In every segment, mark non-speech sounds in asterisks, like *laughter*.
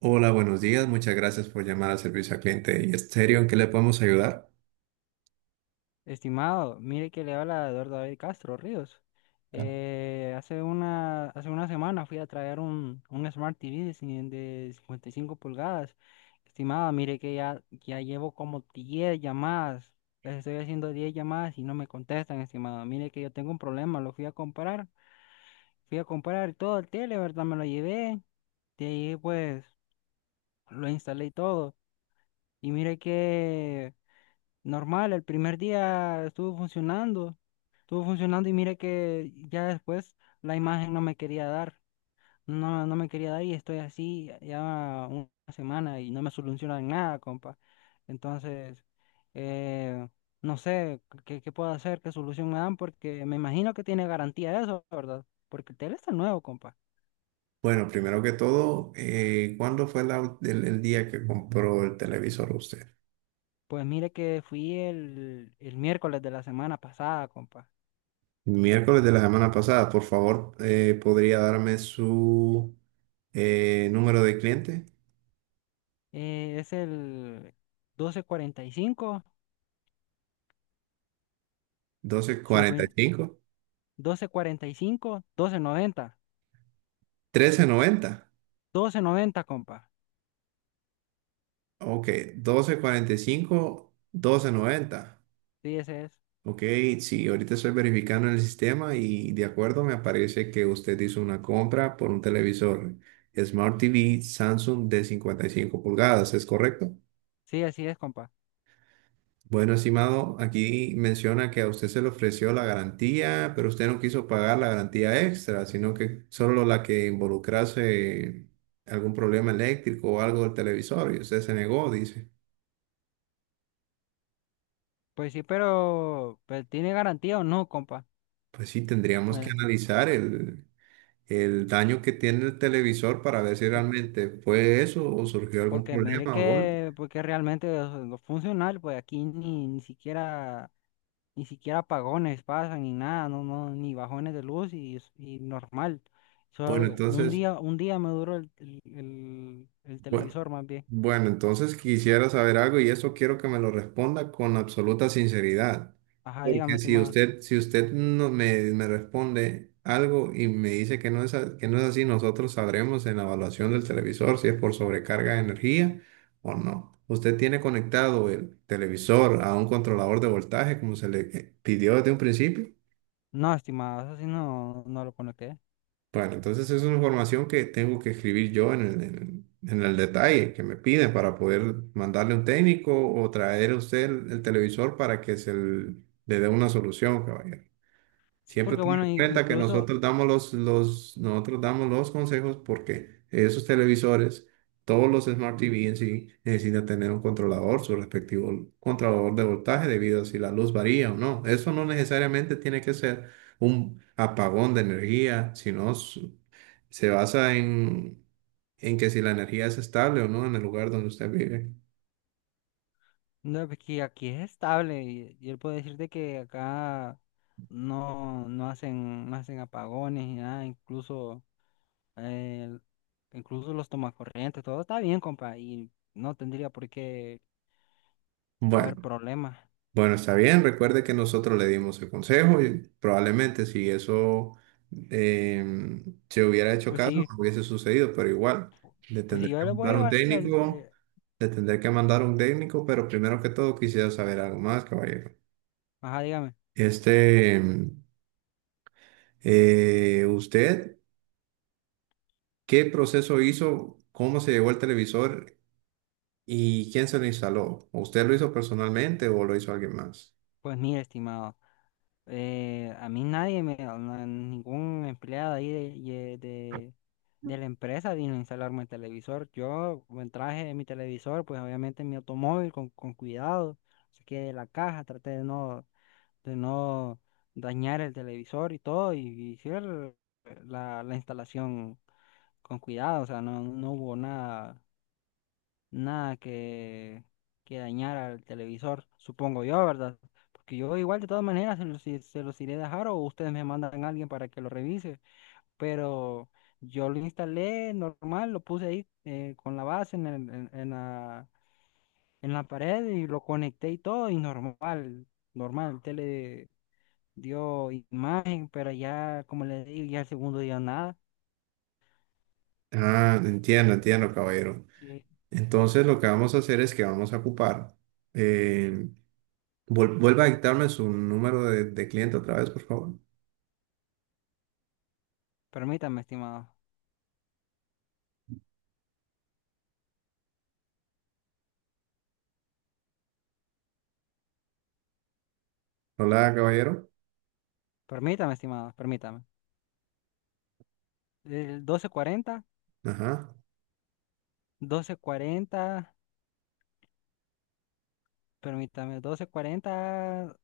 Hola, buenos días. Muchas gracias por llamar al servicio al cliente y Estéreo. ¿En qué le podemos ayudar? Estimado, mire que le habla Eduardo David Castro Ríos. Hace hace una semana fui a traer un Smart TV de 55 pulgadas. Estimado, mire que ya llevo como 10 llamadas. Les estoy haciendo 10 llamadas y no me contestan, estimado. Mire que yo tengo un problema, lo fui a comprar. Fui a comprar todo el tele, ¿verdad? Me lo llevé. De ahí pues lo instalé y todo. Y mire que normal, el primer día estuvo funcionando. Estuvo funcionando y mire que ya después la imagen no me quería dar, no, no me quería dar y estoy así ya una semana y no me solucionan nada, compa. Entonces, eh, no sé qué puedo hacer, qué solución me dan, porque me imagino que tiene garantía eso, ¿verdad? Porque el tele está nuevo, compa. Bueno, primero que todo, ¿cuándo fue el día que compró el televisor usted? Pues mire que fui el miércoles de la semana pasada, compa. Miércoles de la semana pasada. Por favor, ¿podría darme su número de cliente? Es el doce cuarenta cuarenta y cinco, cincuenta, doce cuarenta y cinco, doce noventa, 1245. 1390. doce noventa, compa. Ok, doce cuarenta y cinco, doce noventa. Sí, ese es. Ok, sí, ahorita estoy verificando en el sistema y de acuerdo me aparece que usted hizo una compra por un televisor Smart TV Samsung de 55 pulgadas, ¿es correcto? Sí, así es, compa. Bueno, estimado, aquí menciona que a usted se le ofreció la garantía, pero usted no quiso pagar la garantía extra, sino que solo la que involucrase algún problema eléctrico o algo del televisor y usted se negó, dice. Pues sí, pero, pues, ¿tiene garantía o no, compa? Pues sí, tendríamos que Me- analizar el daño que tiene el televisor para ver si pu- realmente fue eso o surgió algún Porque mire problema o golpe. que, porque realmente los funcionarios, pues aquí ni siquiera apagones pasan ni nada, no, no, ni bajones de luz y normal. Bueno, Solo entonces, un día me duró el bueno, televisor más bien. bueno, entonces quisiera saber algo y eso quiero que me lo responda con absoluta sinceridad. Ajá, dígame, Porque si estimada. usted, si usted no me responde algo y me dice que no es, que no es así, nosotros sabremos en la evaluación del televisor si es por sobrecarga de energía o no. Usted tiene conectado el televisor a un controlador de voltaje como se le pidió desde un principio. No, estimada, eso sí no, no lo conecté. Bueno, entonces es una información que tengo que escribir yo en el detalle que me piden para poder mandarle un técnico o traer a usted el televisor para que le dé una solución, caballero. Sí, Siempre porque ten bueno, en in- cuenta que incluso nosotros damos los consejos porque esos televisores, todos los Smart TV en sí, necesitan tener un controlador, su respectivo controlador de voltaje debido a si la luz varía o no. Eso no necesariamente tiene que ser un apagón de energía, sino se basa en que si la energía es estable o no en el lugar donde usted vive. No, porque aquí es estable y él puede decirte que acá no, no hacen, no hacen apagones ni nada, eh, incluso los tomacorrientes, todo está bien, compa, y no tendría por qué haber Bueno. problemas. Bueno, está bien, recuerde que nosotros le dimos el consejo y probablemente si eso se hubiera hecho Pues caso, sí, no hubiese sucedido, pero igual, le pues sí, tendré yo que le voy a mandar un llevar el... técnico, te- le tendré que mandar un técnico, pero primero que todo quisiera saber algo más, caballero. Ajá, dígame. Este, em, ¿Usted qué proceso hizo? ¿Cómo se llevó el televisor y quién se lo instaló? ¿Usted lo hizo personalmente o lo hizo alguien más? Pues mire, estimado. A mí nadie, me, no- ningún empleado ahí de la empresa vino a instalarme el televisor. Yo me traje mi televisor, pues obviamente en mi automóvil con cuidado, saqué de la caja, traté de no dañar el televisor y todo, y la, la instalación con cuidado, o sea, no, no hubo nada nada que, que dañar al televisor, supongo yo, ¿verdad? Porque yo igual de todas maneras se los iré a dejar o ustedes me mandan a alguien para que lo revise, pero yo lo instalé normal, lo puse ahí con la base en, el- en la pared y lo conecté y todo y normal, normal, el tele dio imagen, pero ya, como les digo, ya el segundo día nada. Ah, entiendo, entiendo, caballero. Sí. Entonces lo que vamos a hacer es que vamos a ocupar. eh, vuelva a dictarme su número de cliente otra vez, por favor. Permítame, estimado, Hola, caballero. permítame, estimado, permítame. El doce cuarenta, Ajá. doce cuarenta, permítame, doce cuarenta,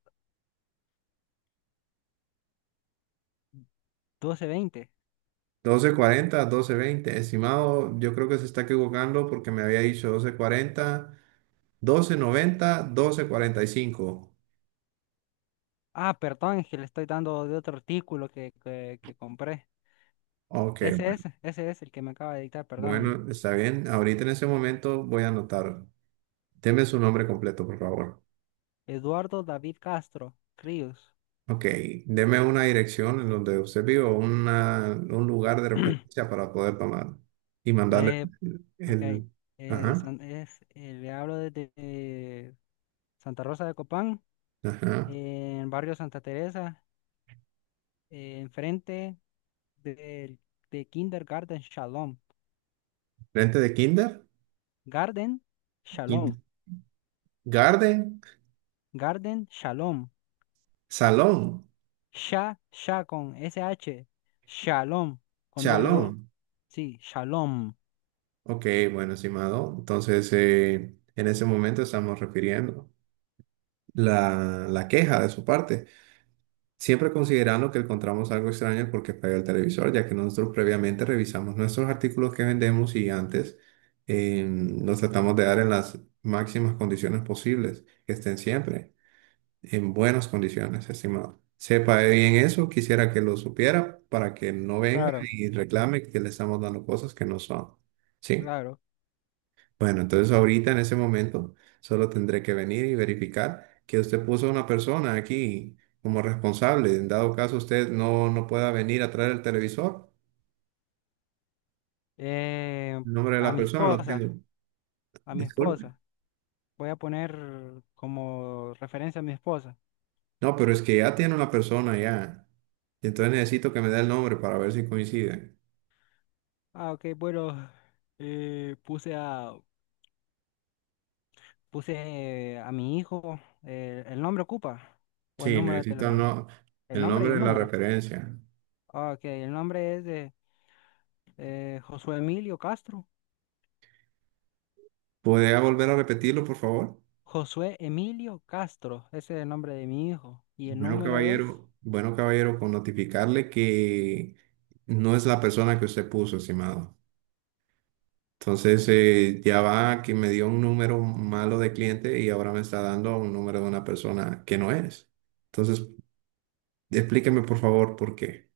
doce veinte. Doce cuarenta, doce veinte, estimado, yo creo que se está equivocando porque me había dicho doce doce doce cuarenta, noventa, doce cuarenta y cinco. Ah, perdón, es que le estoy dando de otro artículo que compré. Ok. Ese es el que me acaba de dictar, perdóname. Bueno, está bien. Ahorita en ese momento voy a anotar. Deme su nombre completo, por favor. Eduardo David Castro Ríos. Ok, deme una dirección en donde usted vive o un lugar de referencia para poder tomar y mandarle Eh, el, ok, el- ajá, le hablo desde Santa Rosa de Copán, ajá. en barrio Santa Teresa, enfrente del de Kindergarten Shalom. Frente de kinder, Garden kit- Shalom. garden, Garden Shalom. salón, Sha con S H, Shalom con doble O. chalón. Sí, Shalom. Ok, bueno, estimado. Entonces, en ese momento estamos refiriendo la queja de su parte. Siempre considerando que encontramos algo extraño porque falló el televisor, ya que nosotros previamente revisamos nuestros artículos que vendemos y antes eh, los tratamos de dar en las máximas condiciones posibles, que estén siempre en buenas condiciones, estimado. Sepa bien eso, quisiera que lo supiera para que no venga Claro, y reclame que le estamos dando cosas que no son. Sí. claro. Bueno, entonces ahorita en ese momento solo tendré que venir y verificar que usted puso a una persona aquí como responsable. En dado caso usted no pueda venir a traer el televisor, Eh, el nombre de a la mi persona lo tengo. esposa, a mi Disculpe. esposa. Voy a poner como referencia a mi esposa. No, pero es que ya tiene una persona ya. Y entonces necesito que me dé el nombre para ver si coincide. Ah, ok, bueno. eh, puse a, Puse a mi hijo. ¿El nombre ocupa? ¿O el Sí, número de necesito el, teléfono? no- El el nombre y nombre el de la número. referencia. Ah, ok, el nombre es de Josué Emilio Castro. ¿Podría volver a repetirlo, por favor? Josué Emilio Castro, ese es el nombre de mi hijo. Y el Bueno, número es, caballero, bueno, caballero, con notificarle que no es la persona que usted puso, estimado. Entonces, ya va que me dio un número malo de cliente y ahora me está dando un número de una persona que no es. Entonces, explíqueme por favor por qué.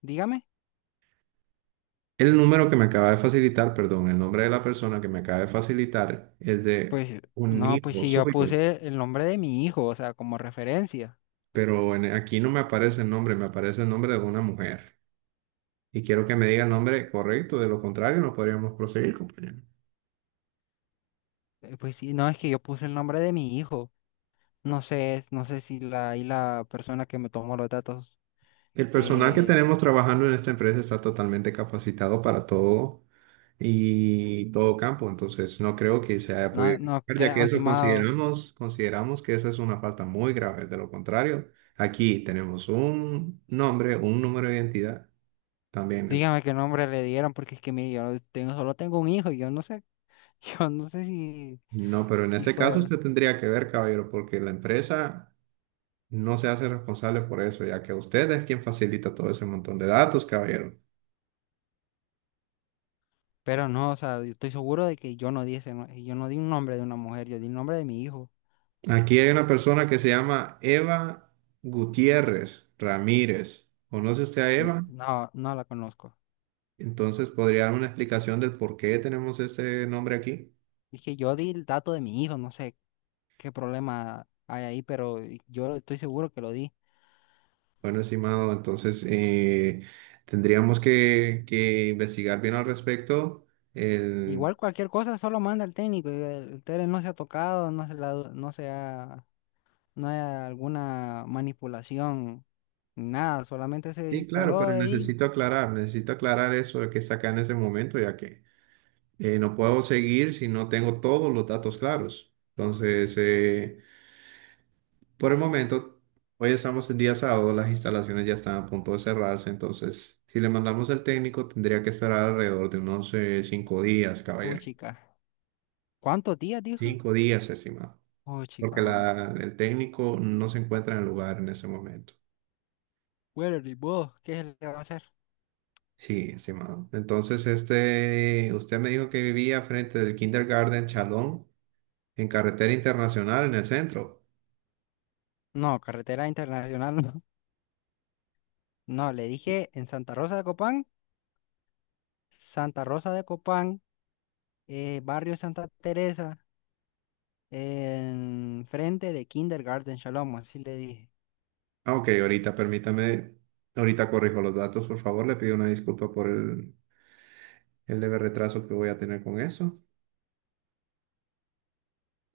dígame. El número que me acaba de facilitar, perdón, el nombre de la persona que me acaba de facilitar es de Pues un no, pues hijo si yo suyo, puse el nombre de mi hijo, o sea, como referencia. pero aquí no me aparece el nombre, me aparece el nombre de una mujer. Y quiero que me diga el nombre correcto, de lo contrario no podríamos proseguir, compañero. Pues sí, no, es que yo puse el nombre de mi hijo. No sé, no sé si la, y la persona que me tomó los datos. El personal que eh, tenemos trabajando en esta empresa está totalmente capacitado para todo y todo campo, entonces no creo que se haya podido no, no equivocar, ya que creo, eso estimado, consideramos, consideramos que esa es una falta muy grave. De lo contrario, aquí tenemos un nombre, un número de identidad también. Dígame qué nombre le dieron, porque es que mire, solo tengo un hijo y yo no sé, *laughs* yo no sé si, No, pero en si este caso fuera. usted tendría que ver, caballero, porque la empresa no se hace responsable por eso, ya que usted es quien facilita todo ese montón de datos, caballero. Pero no, o sea, yo estoy seguro de que yo no di ese, no- yo no di un nombre de una mujer, yo di el nombre de mi hijo. Aquí hay una persona que se llama Eva Gutiérrez Ramírez. ¿Conoce usted a Eva? No, no la conozco. Entonces, ¿podría dar una explicación del por qué tenemos ese nombre aquí? Es que yo di el dato de mi hijo, no sé qué problema hay ahí, pero yo estoy seguro que lo di. Bueno, estimado, entonces tendríamos que investigar bien al I- respecto. El... Igual cualquier cosa solo manda al técnico. El tele no se ha tocado, no se ha, no hay alguna manipulación ni nada, solamente se Sí, claro, instaló pero ahí. Necesito aclarar eso de que está acá en ese momento, ya que no puedo seguir si no tengo todos los datos claros. Entonces, por el momento, hoy estamos en día sábado, las instalaciones ya están a punto de cerrarse, entonces si le mandamos al técnico tendría que esperar alrededor de unos 5 días, Oh, caballero. chica. ¿Cuántos días dijo? 5 días, estimado, Oh, porque chica, mano. El técnico no se encuentra en el lugar en ese momento. Bueno, ni modo, ¿qué se le va a hacer? Sí, estimado. Entonces, usted me dijo que vivía frente del Kindergarten Chalón, en carretera internacional, en el centro. No, carretera internacional no. *laughs* No, le dije en Santa Rosa de Copán, Santa Rosa de Copán, barrio Santa Teresa, en frente de Kindergarten Shalom, así le dije. Ah, ok, ahorita permítame, ahorita corrijo los datos, por favor, le pido una disculpa por el leve retraso que voy a tener con eso.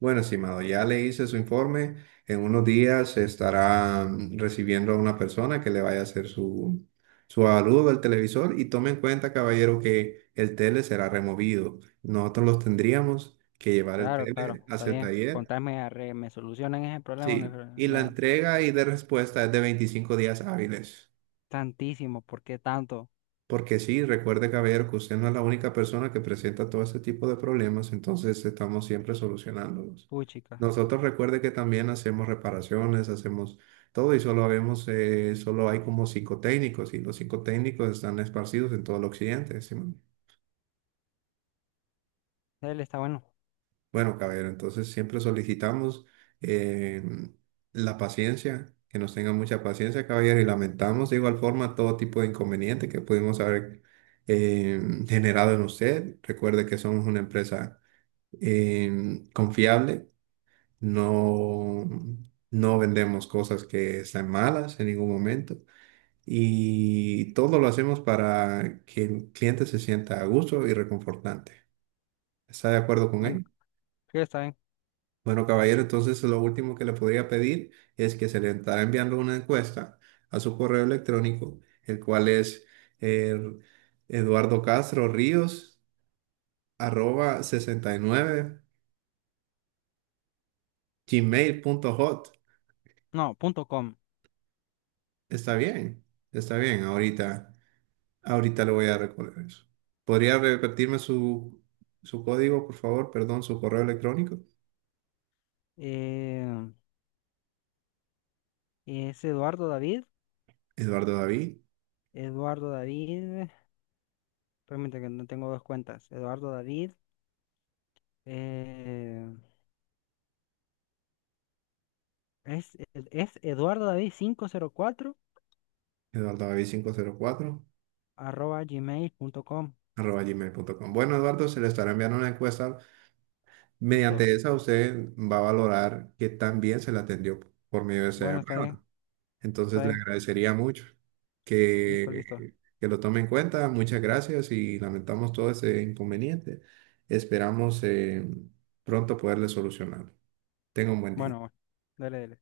Bueno, estimado, ya le hice su informe. En unos días estará recibiendo a una persona que le vaya a hacer su avalúo del televisor y tome en cuenta, caballero, que el tele será removido. Nosotros los tendríamos que llevar el Claro, claro, tele está hacia el bien. taller. Contame, arre, me solucionan ese problema. No, Sí, y la no, entrega y de respuesta es de 25 días hábiles. tantísimo, ¿por qué tanto? Porque sí, recuerde, caballero, que usted no es la única persona que presenta todo ese tipo de problemas, entonces estamos siempre solucionándolos. Uy, chica, Nosotros recuerde que también hacemos reparaciones, hacemos todo y solo hay como psicotécnicos y los psicotécnicos están esparcidos en todo el occidente. ¿Sí? él está bueno. Bueno, caballero, entonces siempre solicitamos eh, la paciencia, que nos tengan mucha paciencia, caballero, y lamentamos de igual forma todo tipo de inconveniente que pudimos haber eh, generado en usted. Recuerde que somos una empresa confiable, no, no vendemos cosas que están malas en ningún momento y todo lo hacemos para que el cliente se sienta a gusto y reconfortante. ¿Está de acuerdo con Bueno, él? sí, está bien. Bueno, caballero, entonces lo último que le podría pedir es que se le estará enviando una encuesta a su correo electrónico, el cual es eh, Eduardo Castro Ríos arroba 69 gmail punto hot. No, punto com. Está bien, está bien. Ahorita, ahorita le voy a recordar eso. ¿Podría repetirme su código, por favor? Perdón, su correo electrónico. Eh, es Eduardo David. Eduardo David, Eduardo David. Permítame que no tengo dos cuentas. Eduardo David. Eh, Es, es Eduardo David cuatro Eduardo David quinientos cuatro arroba gmail.com. arroba gmail punto com Bueno, Eduardo, se le estará enviando una encuesta. Listo. Mediante esa usted va a valorar que tan bien se la atendió por medio de esa Bueno, está bien, llamada. está Entonces le bien. agradecería mucho Listo, listo. que lo tome en cuenta. Muchas gracias y lamentamos todo ese inconveniente. Esperamos pronto poderle solucionar. Tenga un buen día. Bueno, bueno. Dale, dale.